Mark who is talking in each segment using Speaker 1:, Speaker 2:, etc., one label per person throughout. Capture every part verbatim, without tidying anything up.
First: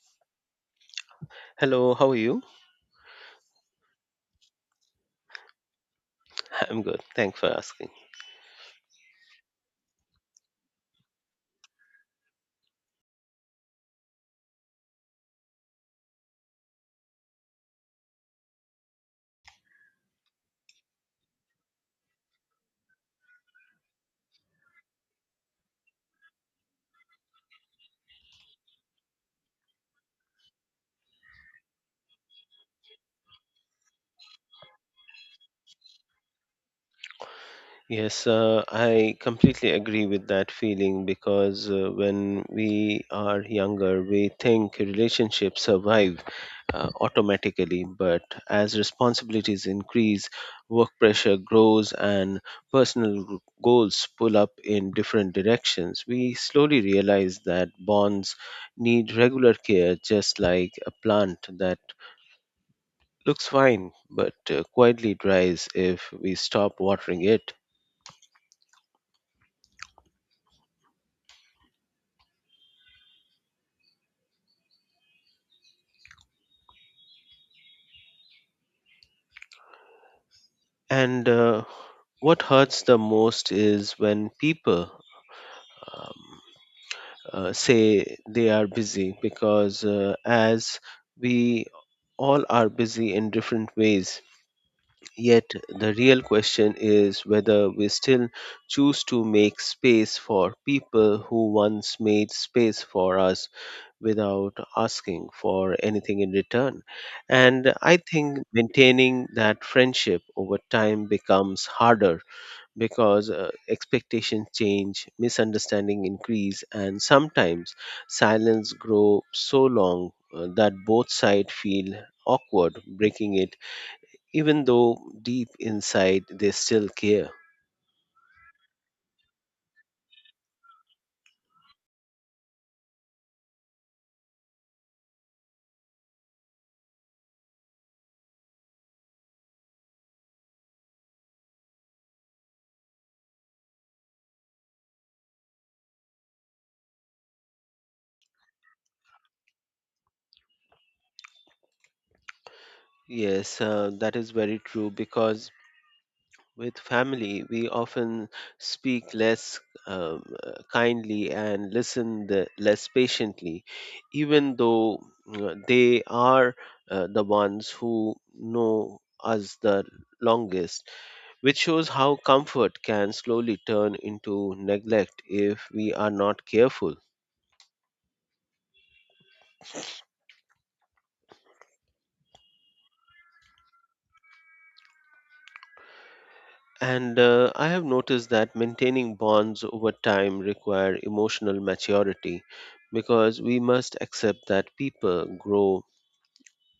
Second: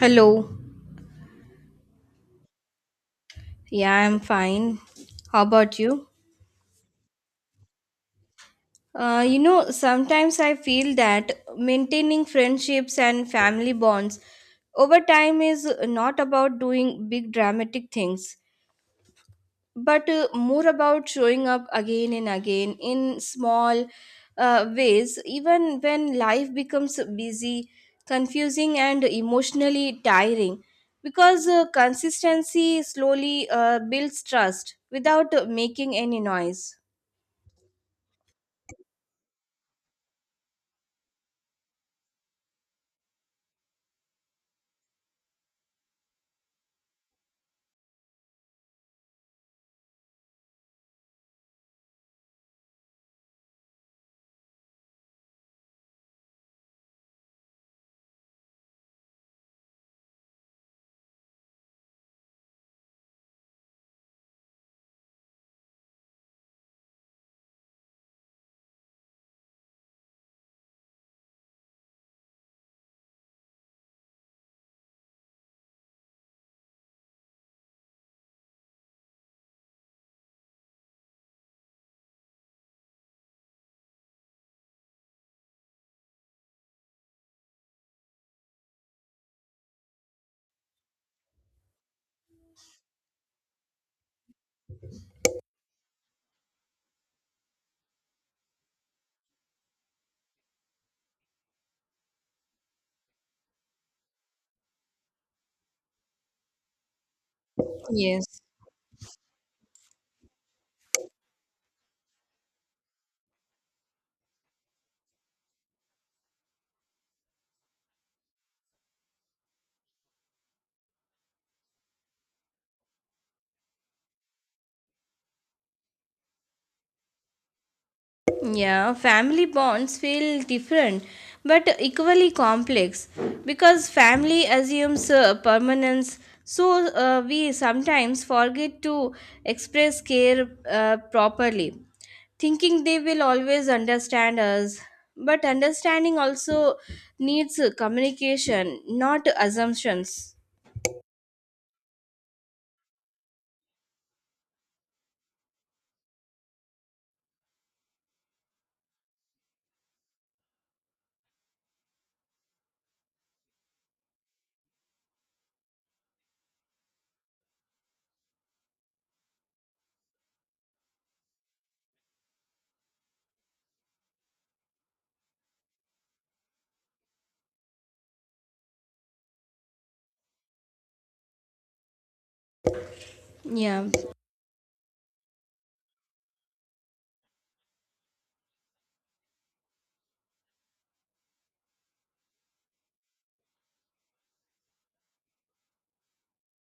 Speaker 1: Hello.
Speaker 2: Hello, how are you?
Speaker 1: Yeah, I'm fine. How about you?
Speaker 2: I'm good. Thanks for asking.
Speaker 1: Uh, you know, sometimes I feel that maintaining friendships and family bonds over time is not about doing big dramatic things, but uh, more about showing up again and again in small uh, ways, even when life becomes busy, confusing, and emotionally tiring. Because uh, consistency slowly uh, builds trust without uh, making any noise.
Speaker 2: Yes, uh, I completely agree with that feeling because uh, when we are younger, we think relationships survive uh, automatically. But as responsibilities increase, work pressure grows, and personal g- goals pull up in different directions, we slowly realize that bonds need regular care, just like a plant that looks fine but uh, quietly dries if we stop watering it. And uh, what hurts the most is when people um, uh, say they are busy because, uh, as we all are busy in different ways, yet the real question is whether we still choose to make space for people who once made space for us without asking for anything in return. And I
Speaker 1: Yes.
Speaker 2: think maintaining that friendship over time becomes harder because uh, expectations change, misunderstanding increase, and sometimes silence grow so long uh, that both sides feel awkward breaking it, even though deep inside they still care.
Speaker 1: Yeah, family bonds feel different but equally complex because family assumes uh, permanence. So uh, we sometimes forget to express care uh, properly, thinking they will always understand us. But understanding also needs uh, communication, not assumptions.
Speaker 2: Yes, uh, that is very true because with family, we often speak less um, uh, kindly and listen the, less patiently, even though uh, they are uh, the ones who know us the longest, which shows how comfort can slowly turn into neglect if we are not careful.
Speaker 1: Yeah,
Speaker 2: And uh, I have noticed that maintaining bonds over time require emotional maturity because we must accept that people grow,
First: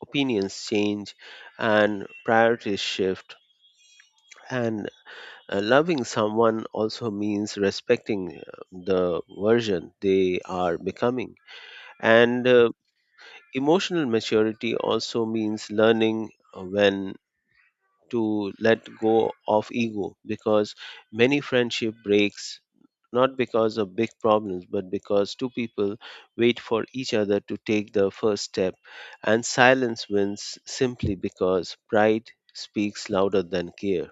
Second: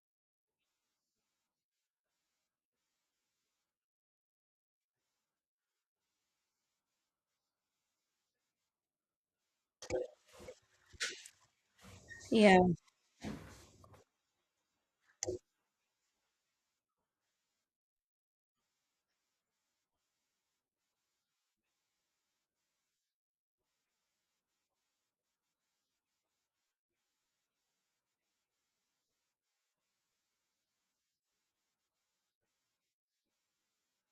Speaker 2: opinions change, and priorities shift. And uh, loving someone also means respecting uh, the version they are becoming. And
Speaker 1: yeah.
Speaker 2: uh, emotional maturity also means learning uh, when to let go of ego because many friendship breaks not because of big problems but because two people wait for each other to take the first step and silence wins simply because pride speaks louder than care.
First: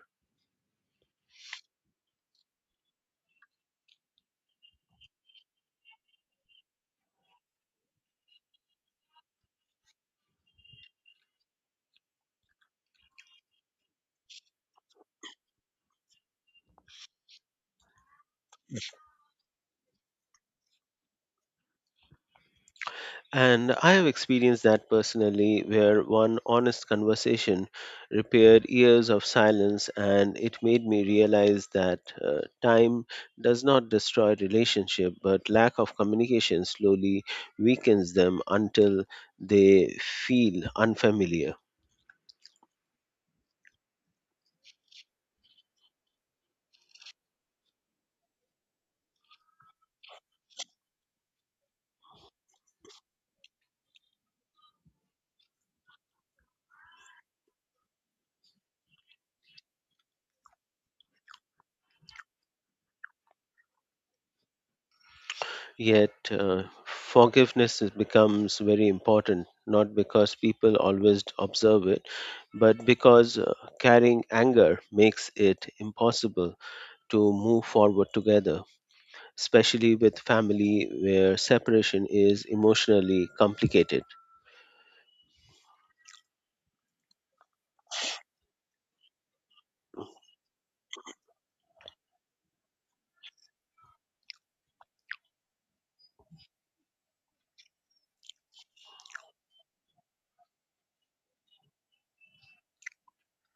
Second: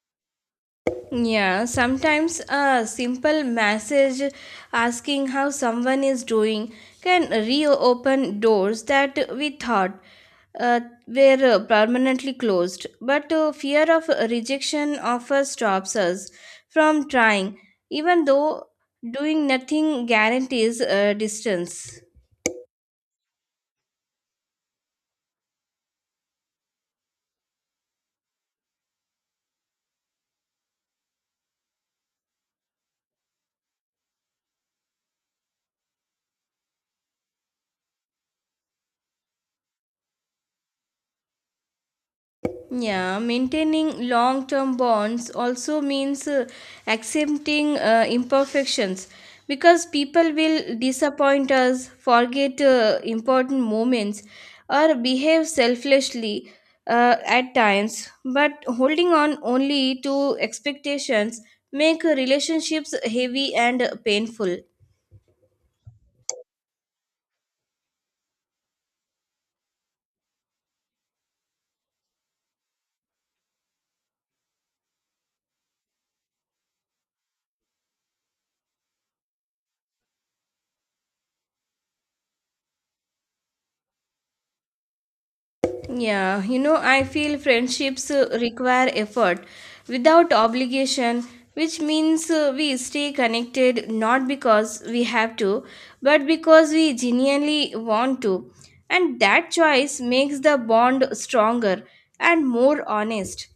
Speaker 1: Yeah, sometimes a simple message asking how someone is doing can reopen doors that we thought uh, were uh, permanently closed. But uh, fear of rejection often stops us from trying, even though doing nothing guarantees uh, distance.
Speaker 2: And I have experienced that personally, where one honest conversation repaired years of silence, and it made me realize that uh, time does not destroy relationship, but lack of communication slowly weakens them until they feel unfamiliar.
Speaker 1: Yeah, maintaining long term bonds also means uh, accepting uh, imperfections because people will disappoint us, forget uh, important moments, or behave selfishly uh, at times. But holding on only to expectations make relationships heavy and painful.
Speaker 2: Yet, uh, forgiveness is- becomes very important. Not because people always observe it, but because uh, carrying anger makes it impossible to move forward together, especially with family where separation is emotionally complicated.
Speaker 1: Yeah, you know, I feel friendships uh, require effort without obligation, which means uh, we stay connected not because we have to, but because we genuinely want to. And that choice makes the bond stronger and more honest.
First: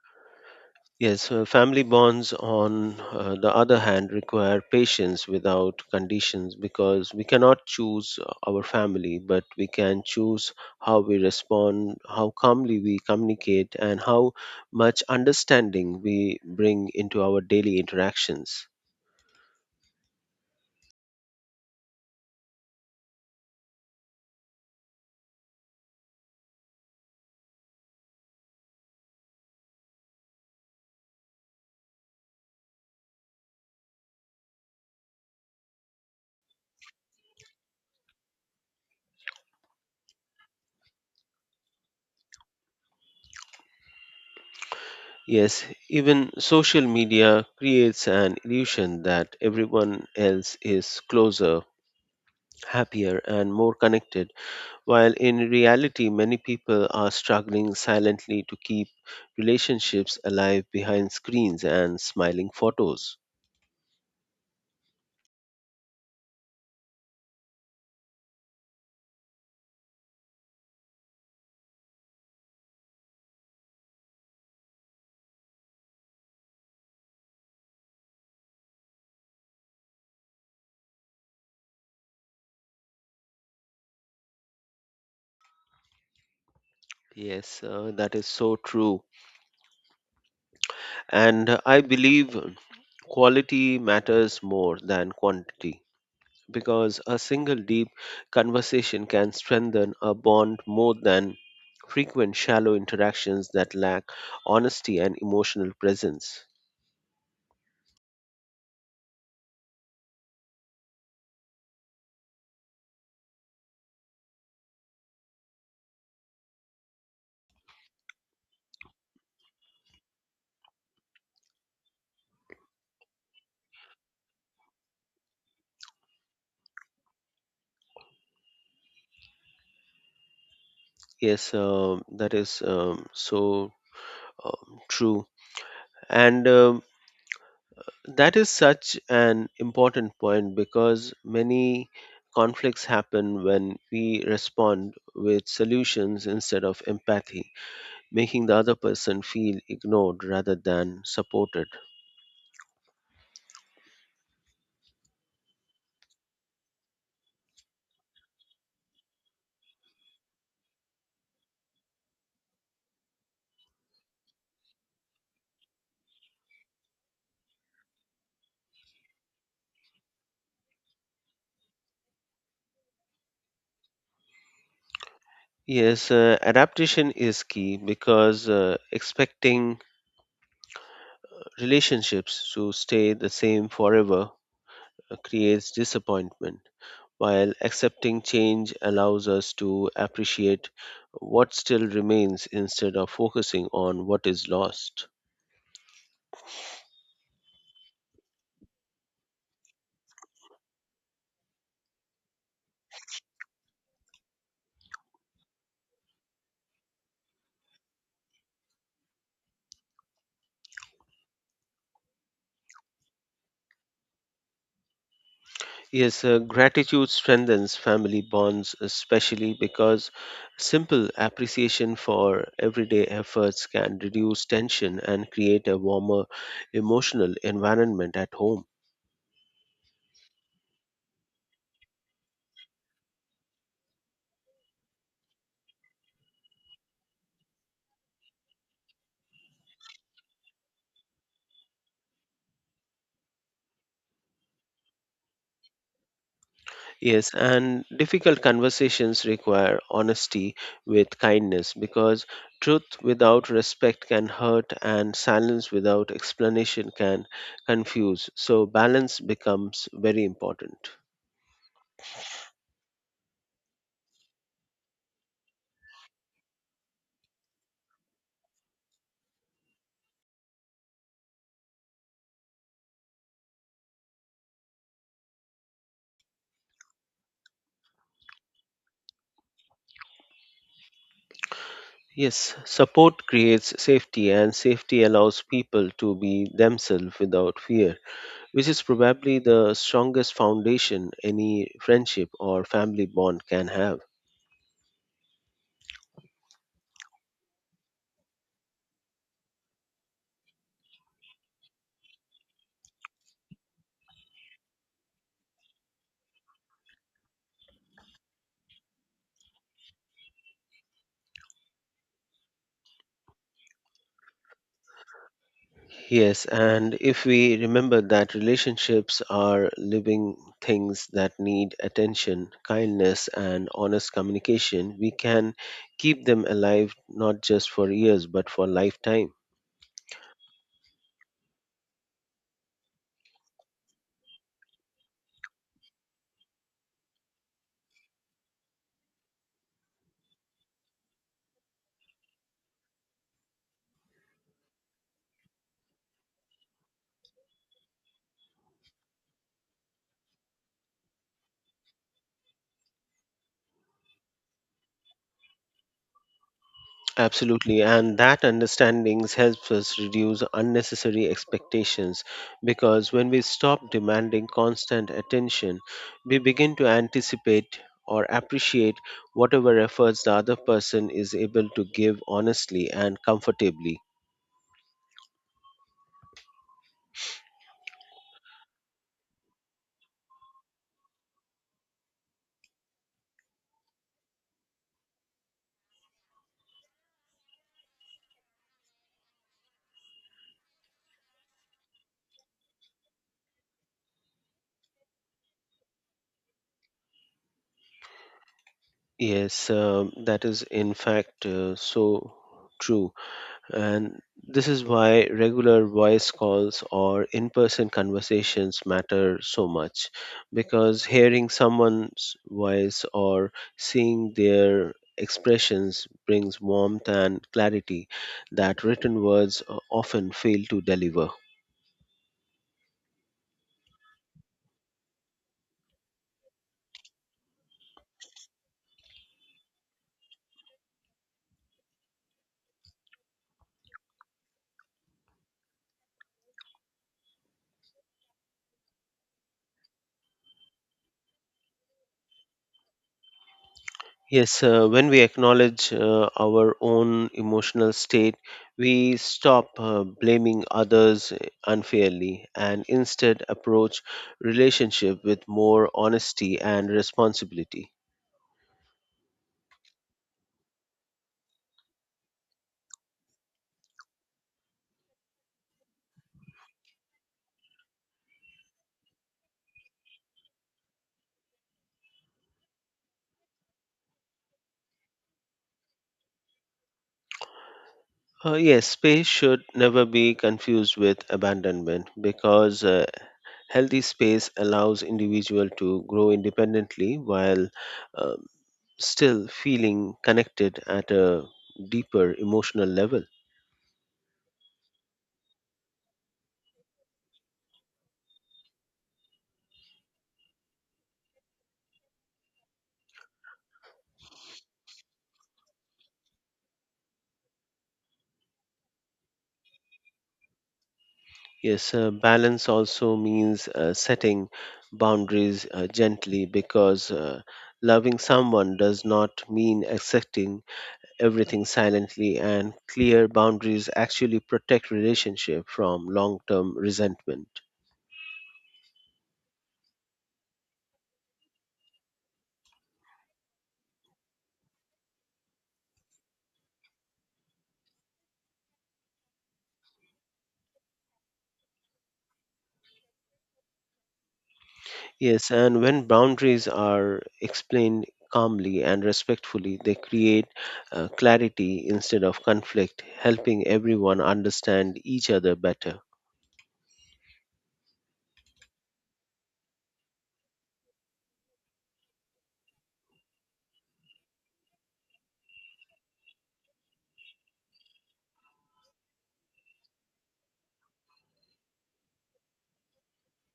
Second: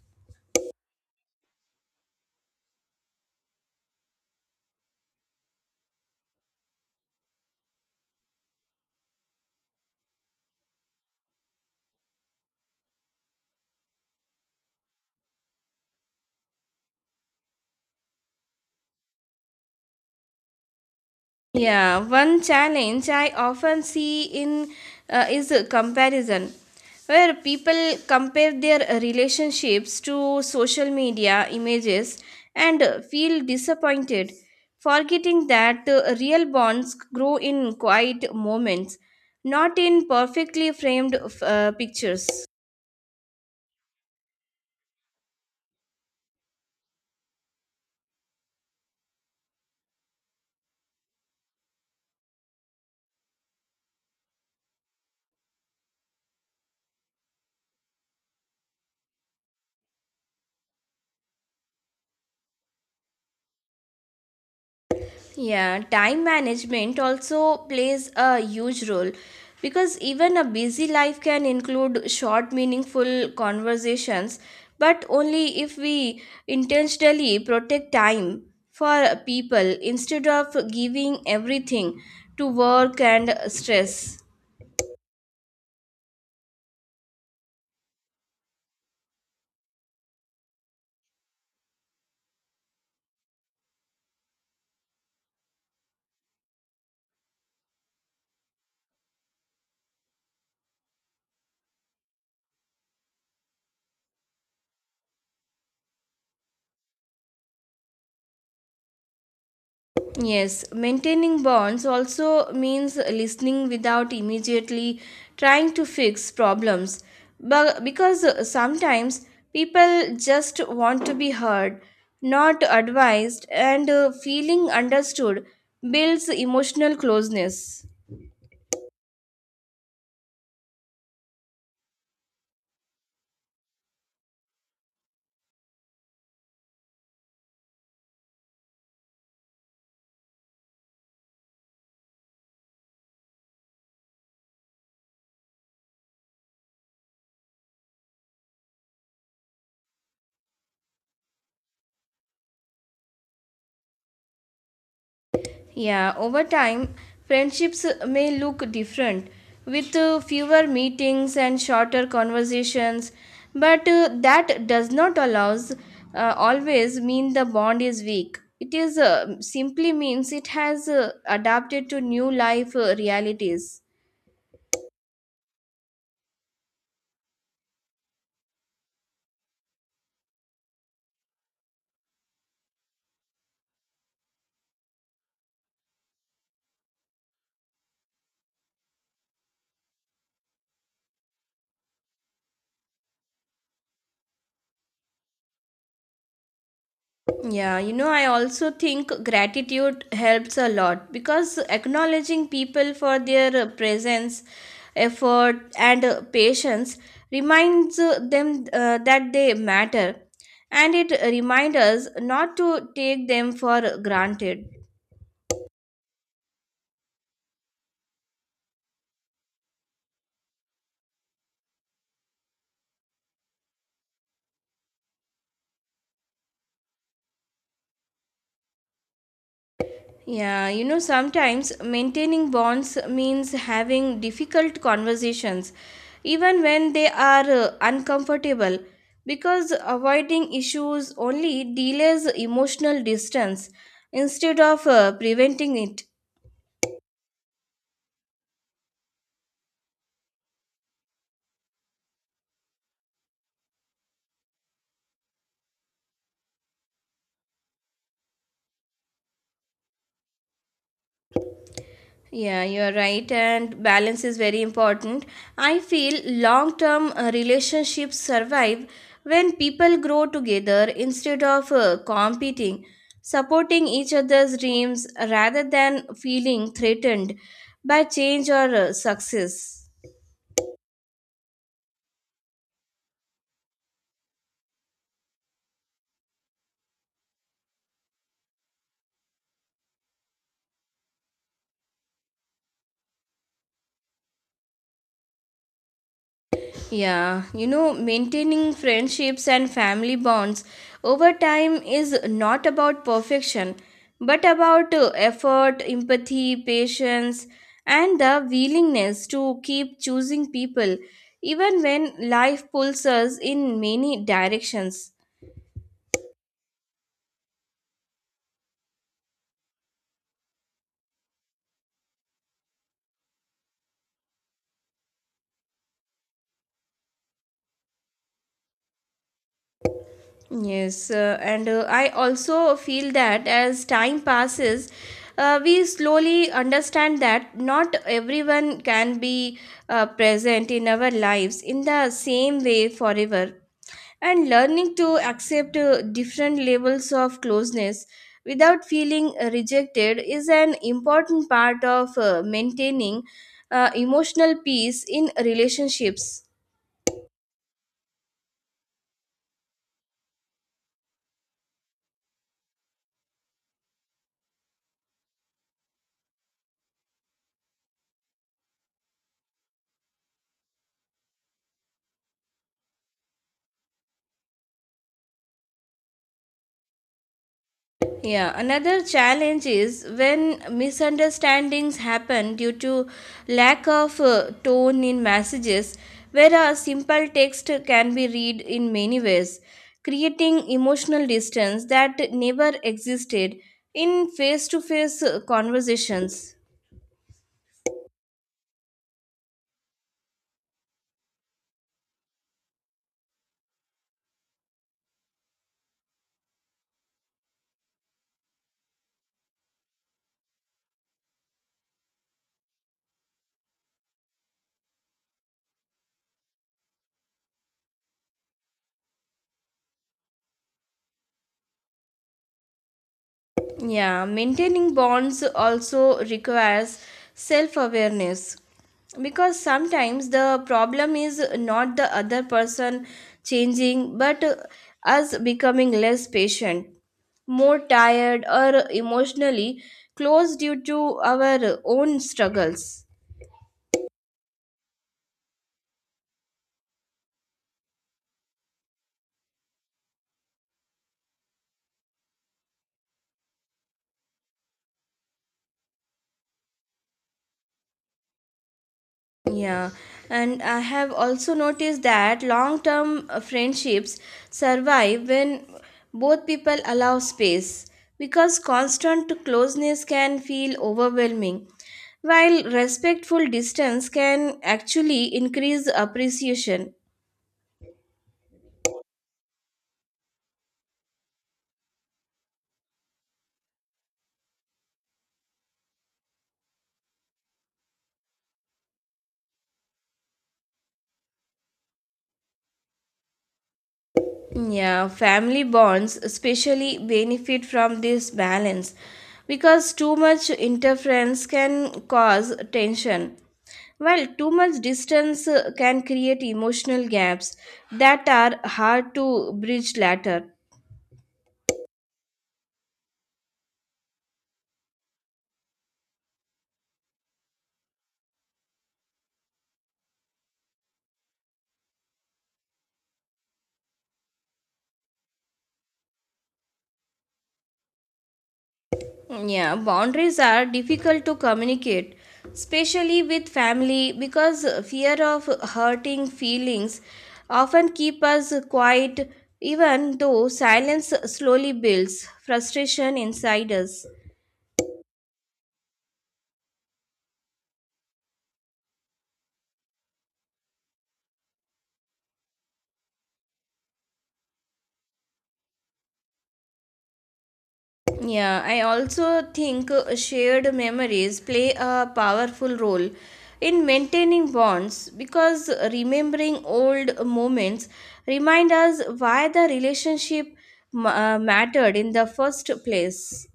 Speaker 2: Yes, uh, family bonds, on uh, the other hand, require patience without conditions because we cannot choose our family, but we can choose how we respond, how calmly we communicate, and how much understanding we bring into our daily interactions.
Speaker 1: Yeah, one challenge I often see in uh, is a comparison, where people compare their relationships to social media images and uh, feel disappointed, forgetting that uh, real bonds grow in quiet moments, not in perfectly framed uh, pictures.
Speaker 2: Yes, even social media creates an illusion that everyone else is closer, happier, and more connected, while in reality, many people are struggling silently to keep relationships alive behind screens and smiling photos.
Speaker 1: Yeah, time management also plays a huge role because even a busy life can include short, meaningful conversations, but only if we intentionally protect time for people instead of giving everything to work and stress.
Speaker 2: Yes, uh, that is so true. And uh, I believe quality matters more than quantity, because a single deep conversation can strengthen a bond more than frequent shallow interactions that lack honesty and emotional presence.
Speaker 1: Yes, maintaining bonds also means listening without immediately trying to fix problems. But because sometimes people just want to be heard, not advised, and uh, feeling understood builds emotional closeness.
Speaker 2: Yes, um, that is um, so um, true. And um, that is such an important point because many conflicts happen when we respond with solutions instead of empathy, making the other person feel ignored rather than supported.
Speaker 1: Yeah, over time, friendships may look different with uh, fewer meetings and shorter conversations, but uh, that does not allows uh, always mean the bond is weak. It is uh, simply means it has uh, adapted to new life uh, realities.
Speaker 2: Yes, uh, adaptation is key because uh, expecting relationships to stay the same forever uh, creates disappointment, while accepting change allows us to appreciate what still remains instead of focusing on what is lost.
Speaker 1: Yeah, you know, I also think gratitude helps a lot because acknowledging people for their uh, presence, effort, and uh, patience reminds uh, them uh, that they matter, and it reminds us not to take them for granted.
Speaker 2: Yes, uh, gratitude strengthens family bonds, especially because simple appreciation for everyday efforts can reduce tension and create a warmer emotional environment at home.
Speaker 1: Yeah, you know, sometimes maintaining bonds means having difficult conversations, even when they are uh, uncomfortable, because avoiding issues only delays emotional distance instead of uh, preventing it.
Speaker 2: Yes, and difficult conversations require honesty with kindness because truth without respect can hurt and silence without explanation can confuse. So, balance becomes very important.
Speaker 1: Yeah, you're right, and balance is very important. I feel long term relationships survive when people grow together instead of uh, competing, supporting each other's dreams rather than feeling threatened by change or uh, success.
Speaker 2: Yes, support creates safety, and safety allows people to be themselves without fear, which is probably the strongest foundation any friendship or family bond can have.
Speaker 1: Yeah, you know, maintaining friendships and family bonds over time is not about perfection, but about uh, effort, empathy, patience, and the willingness to keep choosing people even when life pulls us in many directions.
Speaker 2: Yes, and if we remember that relationships are living things that need attention, kindness, and honest communication, we can keep them alive not just for years but for lifetime.
Speaker 1: Yes, uh, and uh, I also feel that as time passes, uh, we slowly understand that not everyone can be uh, present in our lives in the same way forever. And learning to accept uh, different levels of closeness without feeling rejected is an important part of uh, maintaining uh, emotional peace in relationships.
Speaker 2: Absolutely, and that understanding helps us reduce unnecessary expectations because when we stop demanding constant attention, we begin to anticipate or appreciate whatever efforts the other person is able to give honestly and comfortably.
Speaker 1: Yeah, another challenge is when misunderstandings happen due to lack of uh, tone in messages, where a simple text can be read in many ways, creating emotional distance that never existed in face to face conversations.
Speaker 2: Yes, um, that is in fact uh, so true. And this is why regular voice calls or in person conversations matter so much because hearing someone's voice or seeing their expressions brings warmth and clarity that written words o- often fail to deliver.
Speaker 1: Yeah, maintaining bonds also requires self awareness because sometimes the problem is not the other person changing but us becoming less patient, more tired, or emotionally closed due to our own struggles.
Speaker 2: Yes, uh, when we acknowledge uh, our own emotional state, we stop uh, blaming others uh, unfairly and instead approach relationship with more honesty and responsibility.
Speaker 1: Yeah, and I have also noticed that long term friendships survive when both people allow space because constant closeness can feel overwhelming, while respectful distance can actually increase appreciation.
Speaker 2: Uh, yes, space should never be confused with abandonment because uh, healthy space allows individual to grow independently while um, still feeling connected at a deeper emotional level.
Speaker 1: Yeah, family bonds especially benefit from this balance because too much interference can cause tension, while too much distance uh, can create emotional gaps that are hard to bridge later.
Speaker 2: Yes, uh, balance also means uh, setting boundaries uh, gently because uh, loving someone does not mean accepting everything silently, and clear boundaries actually protect relationship from long-term resentment.
Speaker 1: Yeah, boundaries are difficult to communicate, especially with family, because fear of hurting feelings often keep us quiet, even though silence slowly builds frustration inside us.
Speaker 2: Yes, and when boundaries are explained calmly and respectfully, they create uh, clarity instead of conflict, helping everyone understand each other better.
Speaker 1: Yeah, I also think uh, shared memories play a powerful role in maintaining bonds because remembering old moments remind us why the relationship ma- uh, mattered in the first place.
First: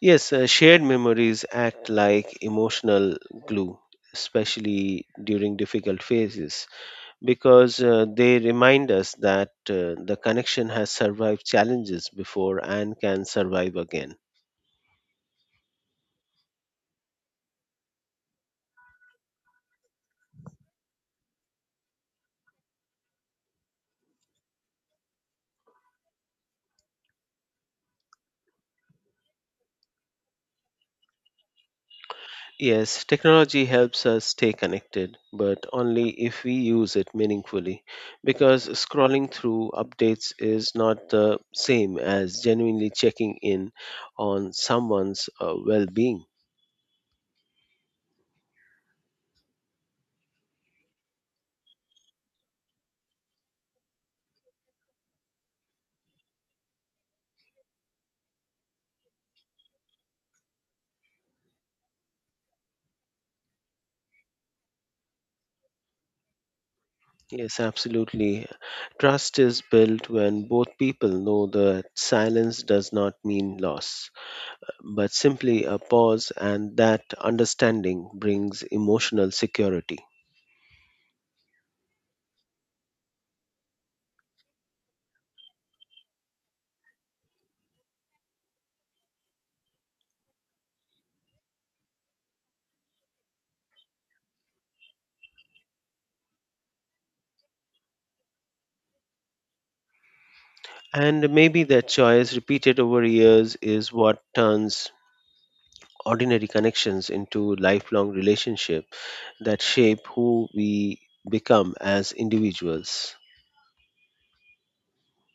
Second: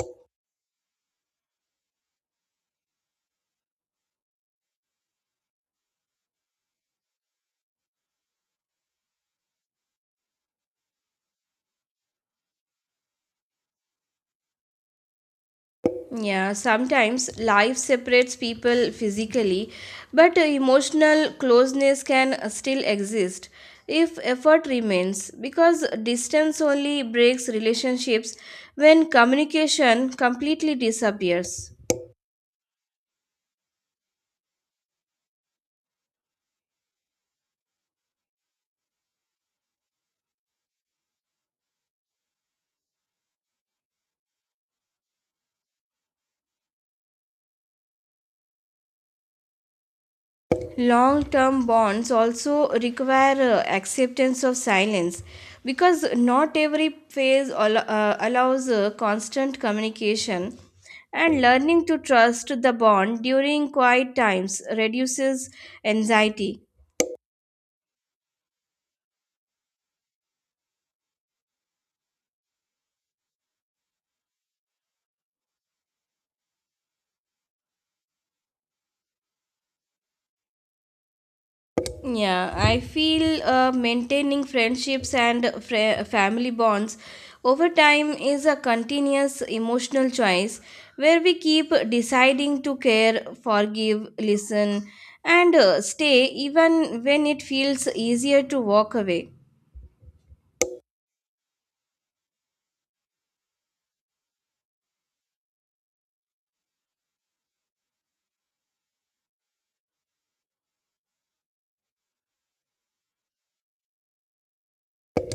Speaker 2: Yes, uh, shared memories act like emotional glue, especially during difficult phases, because uh, they remind us that uh, the connection has survived challenges before and can survive again.
Speaker 1: Yeah, sometimes life separates people physically, but uh, emotional closeness can uh, still exist if effort remains because distance only breaks relationships when communication completely disappears.
Speaker 2: Yes, technology helps us stay connected, but only if we use it meaningfully, because scrolling through updates is not the same as genuinely checking in on someone's uh, well being.
Speaker 1: Long term bonds also require uh, acceptance of silence because not every phase al- uh, allows uh, constant communication, and learning to trust the bond during quiet times reduces anxiety.
Speaker 2: Yes, absolutely. Trust is built when both people know that silence does not mean loss, but simply a pause, and that understanding brings emotional security.
Speaker 1: Yeah, I feel uh, maintaining friendships and fr- family bonds over time is a continuous emotional choice where we keep deciding to care, forgive, listen, and uh, stay even when it feels easier to walk away.
Speaker 2: And maybe that choice, repeated over years, is what turns ordinary connections into lifelong relationships that shape who we become as individuals.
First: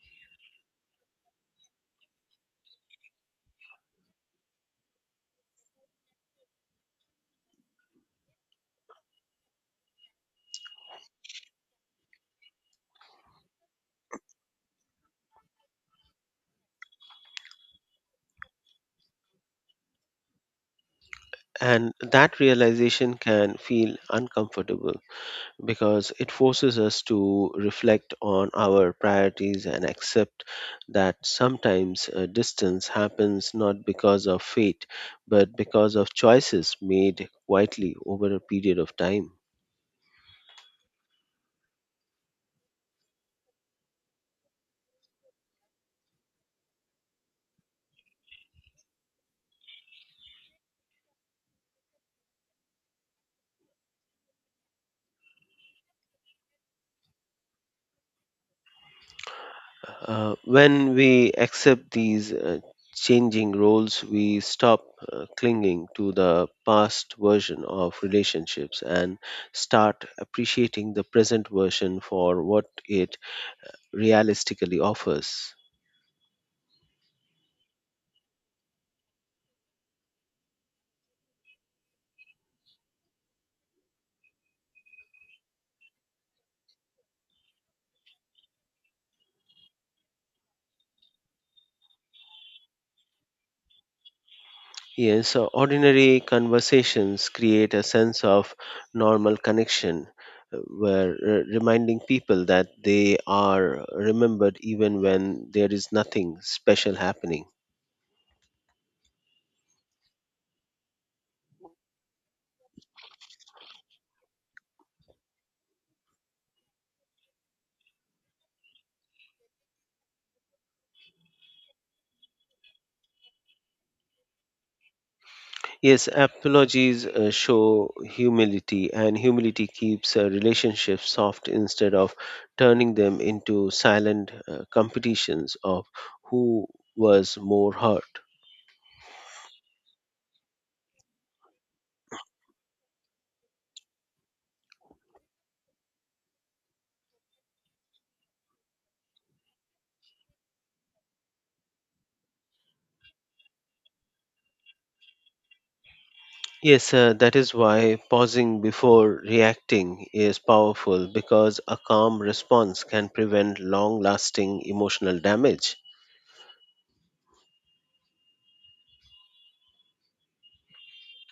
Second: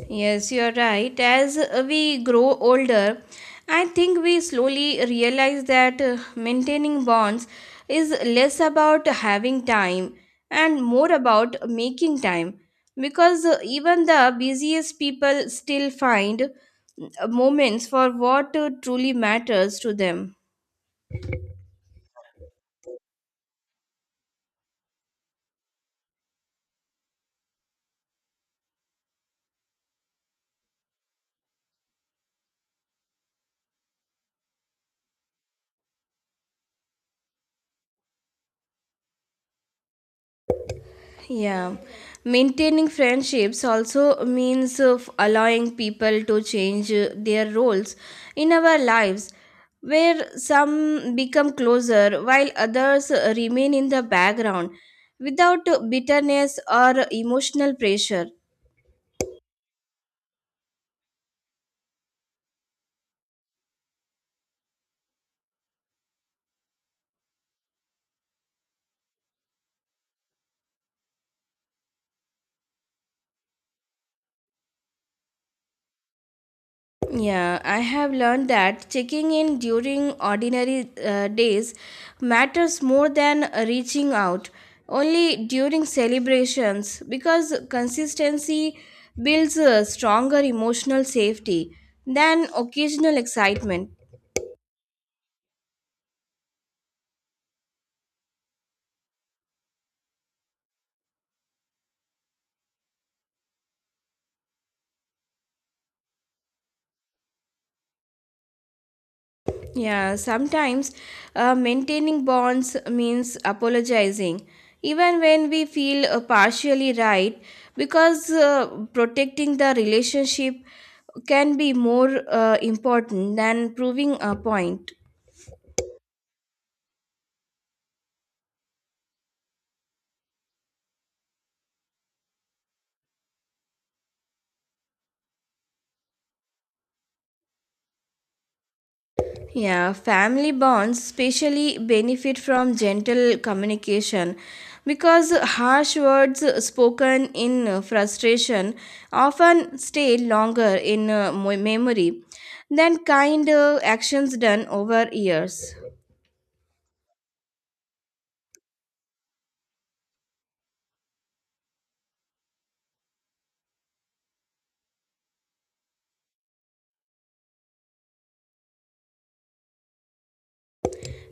Speaker 1: Yes, you're right. As we grow older, I think we slowly realize that uh, maintaining bonds is less about having time and more about making time because uh, even the busiest people still find uh, moments for what uh, truly matters to them.
Speaker 2: And that realization can feel uncomfortable because it forces us to reflect on our priorities and accept that sometimes uh, distance happens not because of fate, but because of choices made quietly over a period of time.
Speaker 1: Yeah, maintaining friendships also means of allowing people to change uh, their roles in our lives, where some become closer while others uh, remain in the background without uh, bitterness or emotional pressure.
Speaker 2: Uh, when we accept these uh, changing roles, we stop uh, clinging to the past version of relationships and start appreciating the present version for what it realistically offers.
Speaker 1: Yeah, I have learned that checking in during ordinary uh, days matters more than uh, reaching out only during celebrations because consistency builds a stronger emotional safety than occasional excitement.
Speaker 2: Yes, so ordinary conversations create a sense of normal connection uh, where uh, reminding people that they are remembered even when there is nothing special happening.
Speaker 1: Yeah, sometimes uh, maintaining bonds means apologizing, even when we feel uh, partially right, because uh, protecting the relationship can be more uh, important than proving a point.
Speaker 2: Yes, apologies uh, show humility, and humility keeps uh, relationships soft instead of turning them into silent uh, competitions of who was more hurt.
Speaker 1: Yeah, family bonds especially benefit from gentle communication because harsh words spoken in uh, frustration often stay longer in uh, mo- memory than kind uh, actions done over years.
Speaker 2: Yes, uh, that is why pausing before reacting is powerful because a calm response can prevent long lasting emotional damage.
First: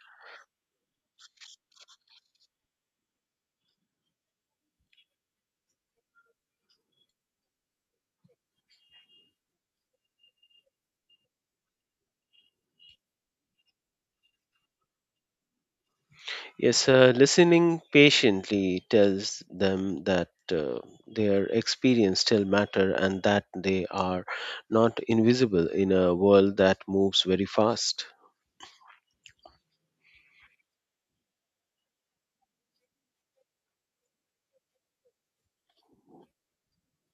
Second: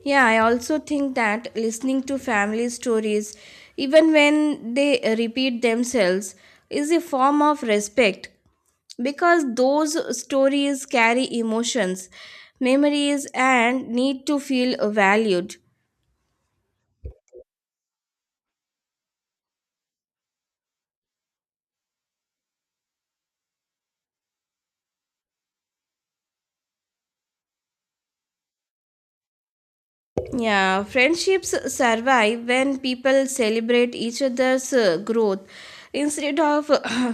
Speaker 1: Yeah, I also think that listening to family stories, even when they repeat themselves, is a form of respect because those stories carry emotions, memories, and need to feel valued.
Speaker 2: Yes, uh, listening patiently tells them that uh, their experience still matter and that they are not invisible in a world that moves very fast.
Speaker 1: Yeah, friendships survive when people celebrate each other's uh, growth instead of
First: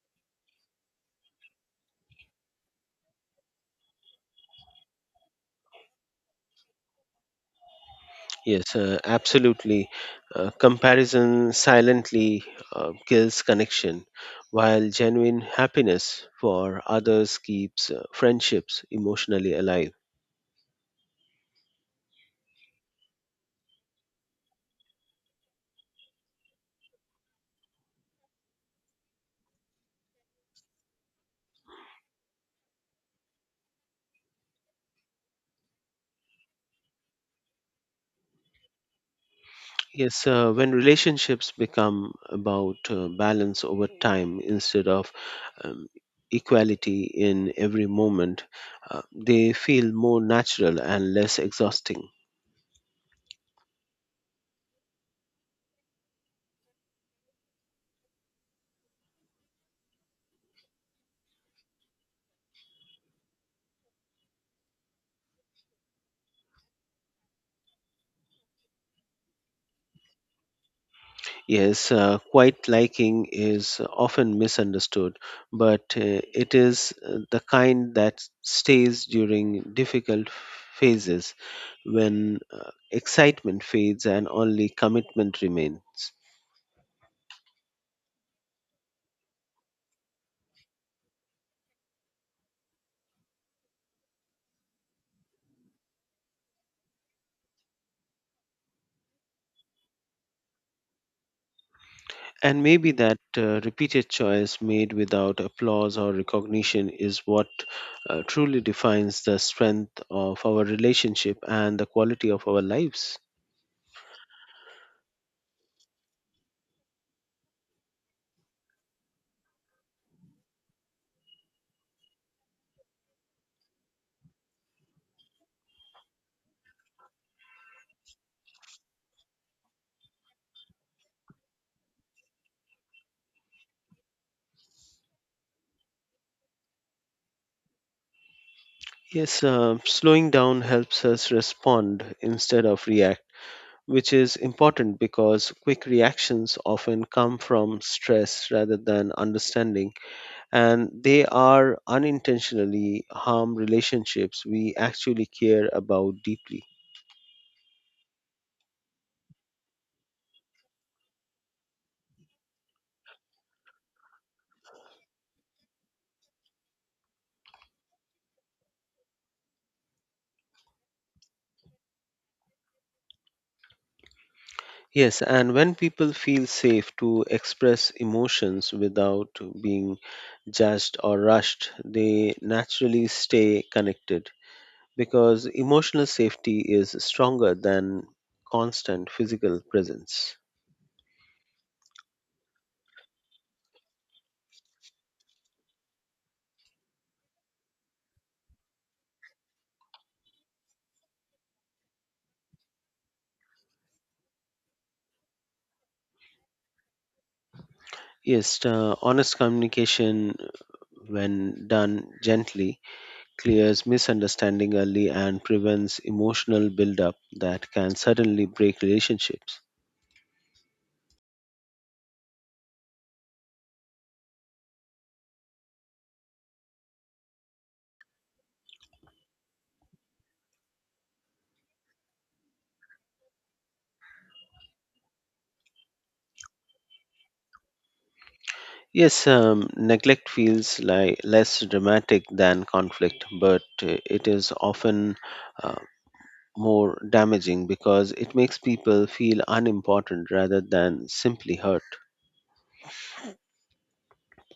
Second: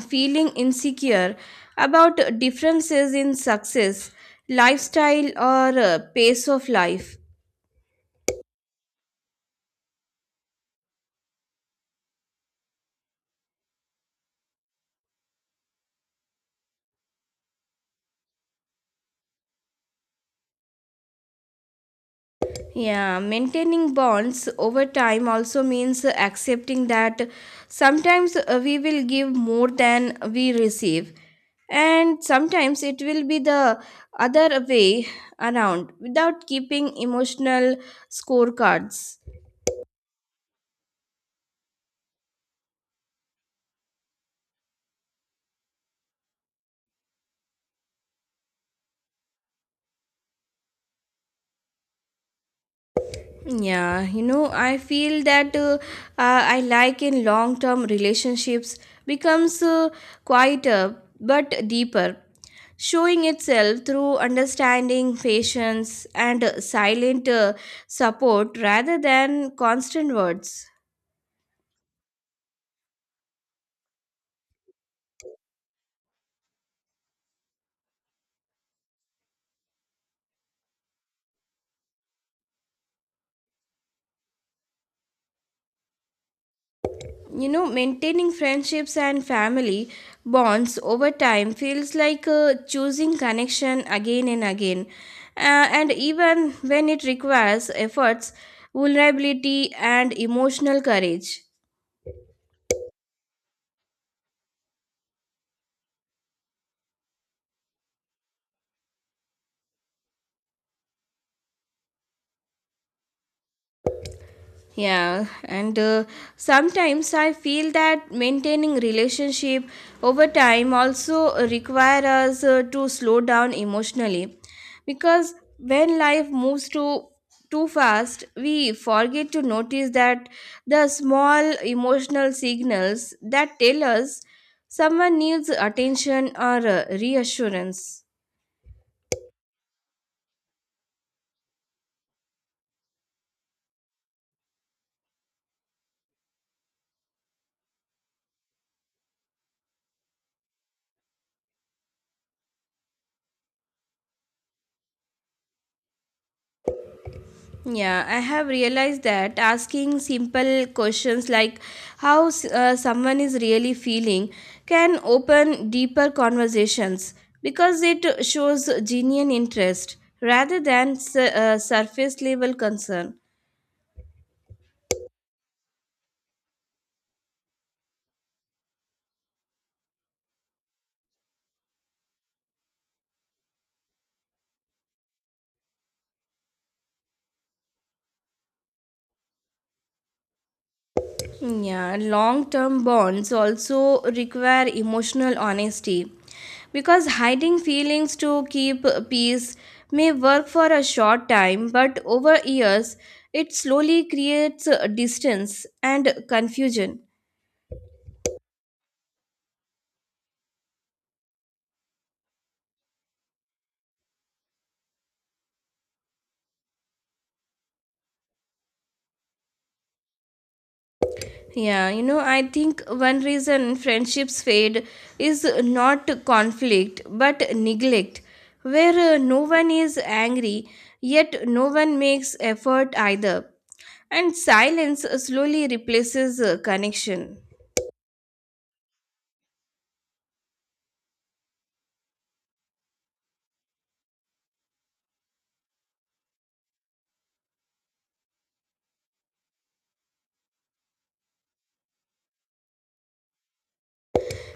Speaker 1: feeling insecure about differences in success, lifestyle, or uh, pace of life.
Speaker 2: Yes, uh, absolutely. Uh, comparison silently uh, kills connection, while genuine happiness for others keeps uh, friendships emotionally alive.
Speaker 1: Yeah, maintaining bonds over time also means accepting that sometimes uh, we will give more than we receive, and sometimes it will be the other way around without keeping emotional scorecards.
Speaker 2: Yes, uh, when relationships become about uh, balance over time instead of um, equality in every moment, uh, they feel more natural and less exhausting.
Speaker 1: Yeah, you know, I feel that uh, uh, I like in long term relationships becomes uh, quieter but deeper, showing itself through understanding, patience, and uh, silent uh, support rather than constant words.
Speaker 2: Yes, uh, quiet liking is often misunderstood, but uh, it is uh, the kind that stays during difficult phases when uh, excitement fades and only commitment remains.
Speaker 1: You know maintaining friendships and family bonds over time feels like uh, choosing connection again and again. Uh, and even when it requires efforts, vulnerability and emotional courage.
Speaker 2: And maybe that uh, repeated choice made without applause or recognition is what uh, truly defines the strength of our relationship and the quality of our lives.
Speaker 1: Yeah, and uh, sometimes I feel that maintaining relationship over time also require us uh, to slow down emotionally because when life moves too too fast, we forget to notice that the small emotional signals that tell us someone needs attention or uh, reassurance.
Speaker 2: Yes, uh, slowing down helps us respond instead of react, which is important because quick reactions often come from stress rather than understanding, and they are unintentionally harm relationships we actually care about deeply.
Speaker 1: Yeah, I have realized that asking simple questions like how s- uh, someone is really feeling can open deeper conversations because it shows genuine interest rather than su- uh, surface level concern.
Speaker 2: Yes, and when people feel safe to express emotions without being judged or rushed, they naturally stay connected because emotional safety is stronger than constant physical presence.
Speaker 1: Yeah, long term bonds also require emotional honesty because hiding feelings to keep peace may work for a short time, but over years it slowly creates uh, distance and confusion.
Speaker 2: Yes, uh, honest communication, when done gently, clears misunderstanding early and prevents emotional buildup that can suddenly break relationships.
Speaker 1: Yeah, you know, I think one reason friendships fade is not conflict but neglect, where uh, no one is angry, yet no one makes effort either. And silence slowly replaces uh, connection.
Speaker 2: Yes, um, neglect feels like less dramatic than conflict, but uh, it is often uh, more damaging because it makes people feel unimportant rather than simply hurt.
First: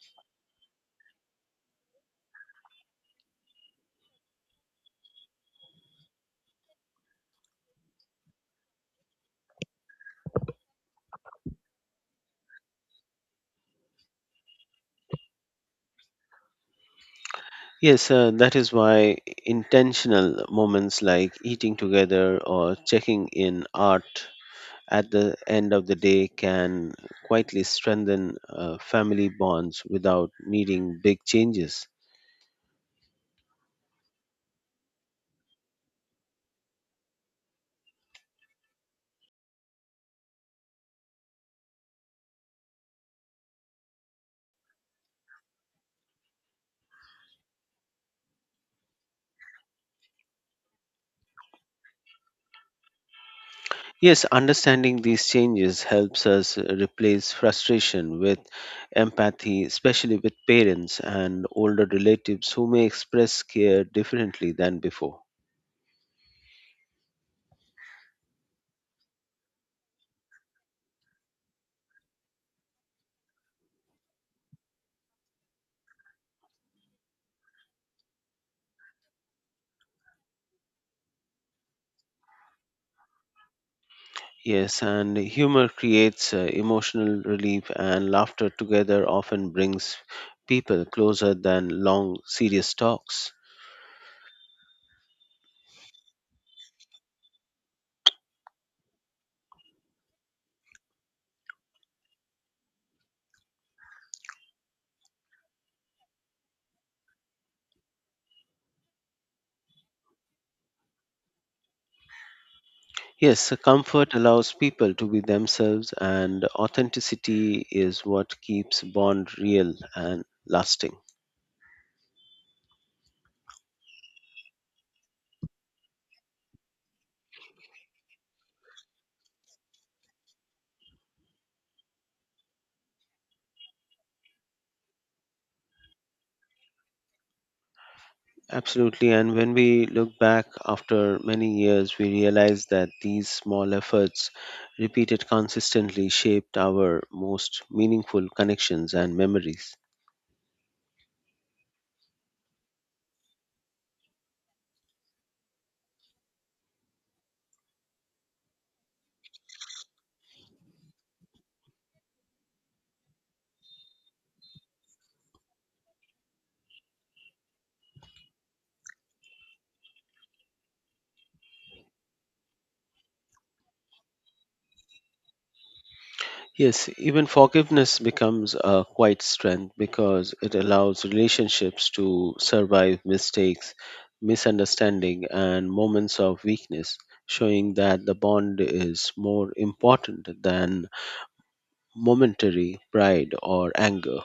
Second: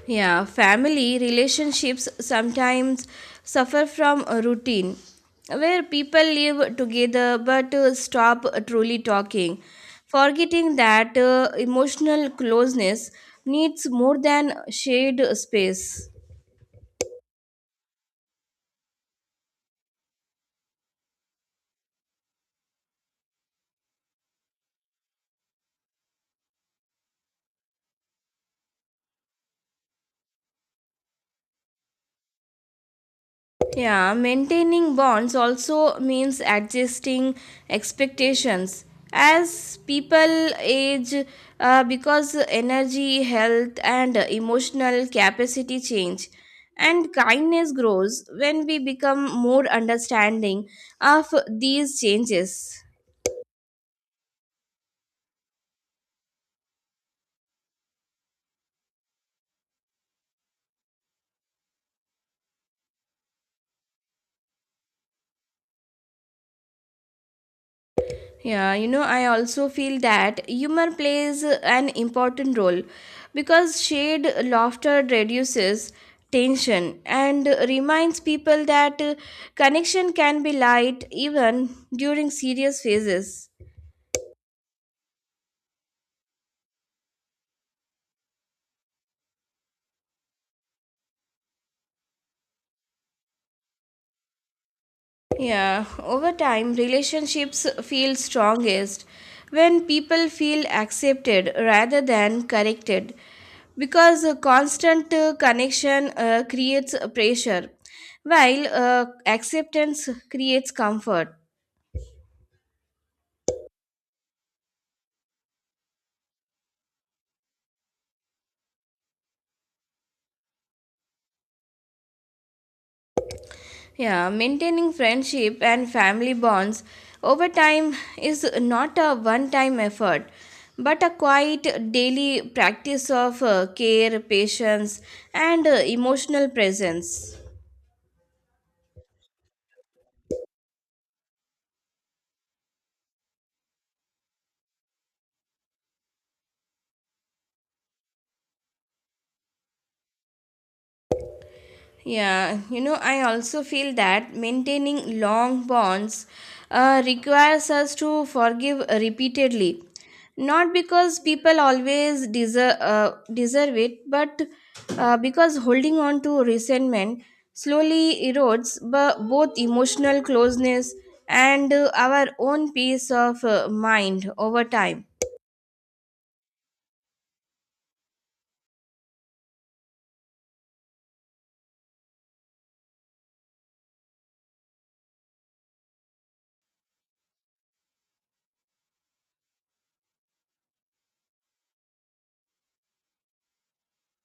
Speaker 1: Yeah, family relationships sometimes suffer from a routine where people live together but uh, stop truly talking, forgetting that uh, emotional closeness needs more than shared space.
Speaker 2: Yes, uh, that is why intentional moments like eating together or checking in art at the end of the day can quietly strengthen uh, family bonds without needing big changes.
Speaker 1: Yeah, maintaining bonds also means adjusting expectations. As people age, uh, because energy, health, and emotional capacity change, and kindness grows when we become more understanding of these changes.
Speaker 2: Yes, understanding these changes helps us replace frustration with empathy, especially with parents and older relatives who may express care differently than before.
Speaker 1: Yeah, you know, I also feel that humor plays an important role because shared laughter reduces tension and reminds people that uh, connection can be light even during serious phases.
Speaker 2: Yes, and humor creates uh, emotional relief, and laughter together often brings people closer than long, serious talks.
Speaker 1: Yeah, over time, relationships feel strongest when people feel accepted rather than corrected because a constant uh, connection uh, creates a pressure while uh, acceptance creates comfort.
Speaker 2: Yes, uh, comfort allows people to be themselves, and authenticity is what keeps bond real and lasting.
Speaker 1: Yeah, maintaining friendship and family bonds over time is not a one time effort but a quiet daily practice of uh, care, patience, and uh, emotional presence.
Speaker 2: Absolutely. And when we look back after many years, we realize that these small efforts, repeated consistently, shaped our most meaningful connections and memories.
Speaker 1: Yeah, you know, I also feel that maintaining long bonds uh, requires us to forgive repeatedly. Not because people always deserve, uh, deserve it, but uh, because holding on to resentment slowly erodes b- both emotional closeness and uh, our own peace of uh, mind over time.
Speaker 2: Yes, even forgiveness becomes a quiet strength because it allows relationships to survive mistakes, misunderstanding, and moments of weakness, showing that the bond is more important than momentary pride or anger.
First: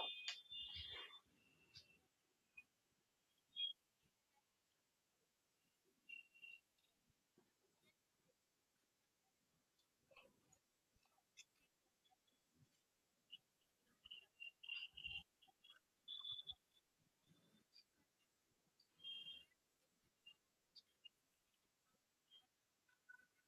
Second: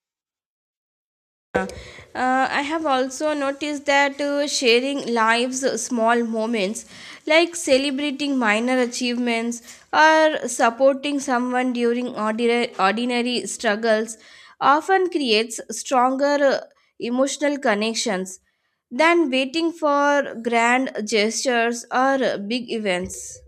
Speaker 1: Uh, I have also noticed that uh, sharing lives' small moments, like celebrating minor achievements or supporting someone during ordinary, ordinary struggles, often creates stronger uh, emotional connections than waiting for grand gestures or uh, big events.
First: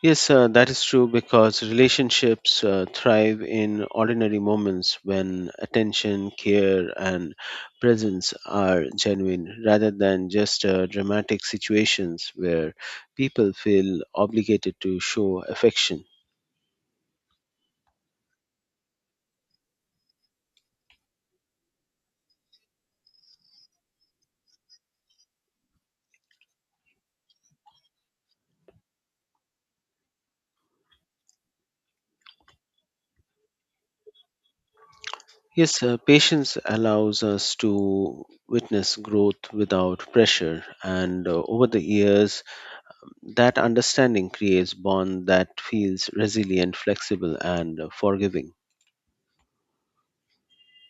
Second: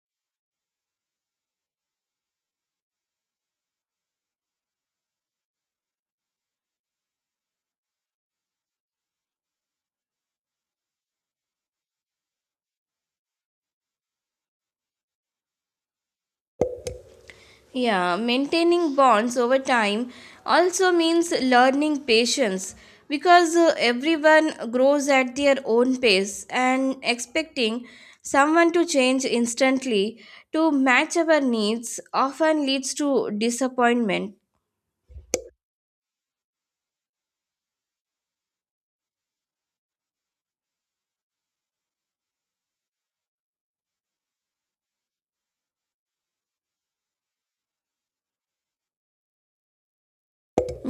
Speaker 2: Yes, uh, that is true because relationships uh, thrive in ordinary moments when attention, care, and presence are genuine rather than just uh, dramatic situations where people feel obligated to show affection.
Speaker 1: Yeah, maintaining bonds over time also means learning patience because uh, everyone grows at their own pace, and expecting someone to change instantly to match our needs often leads to disappointment.
Speaker 2: Yes, uh, patience allows us to witness growth without pressure, and uh, over the years, that understanding creates bond that feels resilient, flexible, and uh, forgiving.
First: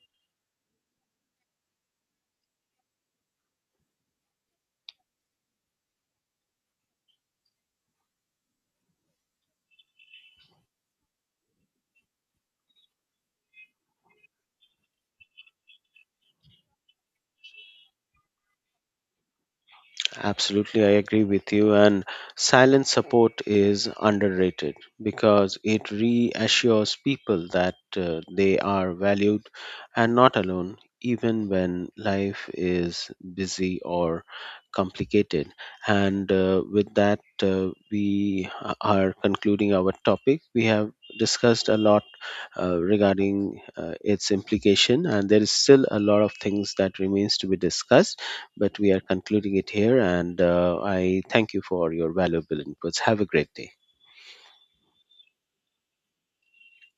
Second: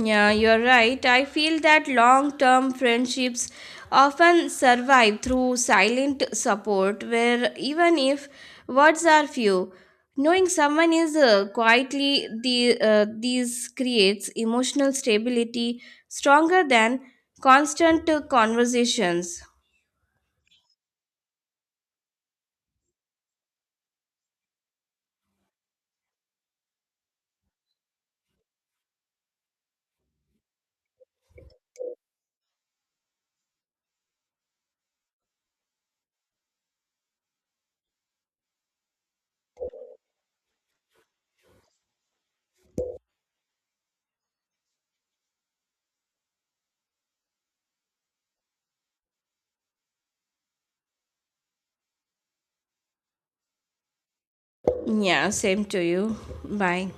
Speaker 1: Yeah, you're right. I feel that long term friendships often survive through silent support, where even if words are few, knowing someone is uh, quietly the, uh, these creates emotional stability stronger than constant uh, conversations.
Speaker 2: Absolutely, I agree with you. And silent support is underrated because it reassures people that uh, they are valued and not alone, even when life is busy or complicated. And uh, with that, uh, we a- are concluding our topic. We have discussed a lot uh, regarding uh, its implication, and there is still a lot of things that remains to be discussed but we are concluding it here. And uh, I thank you for your valuable inputs. Have a great day.
Speaker 1: Yeah, same to you. Bye.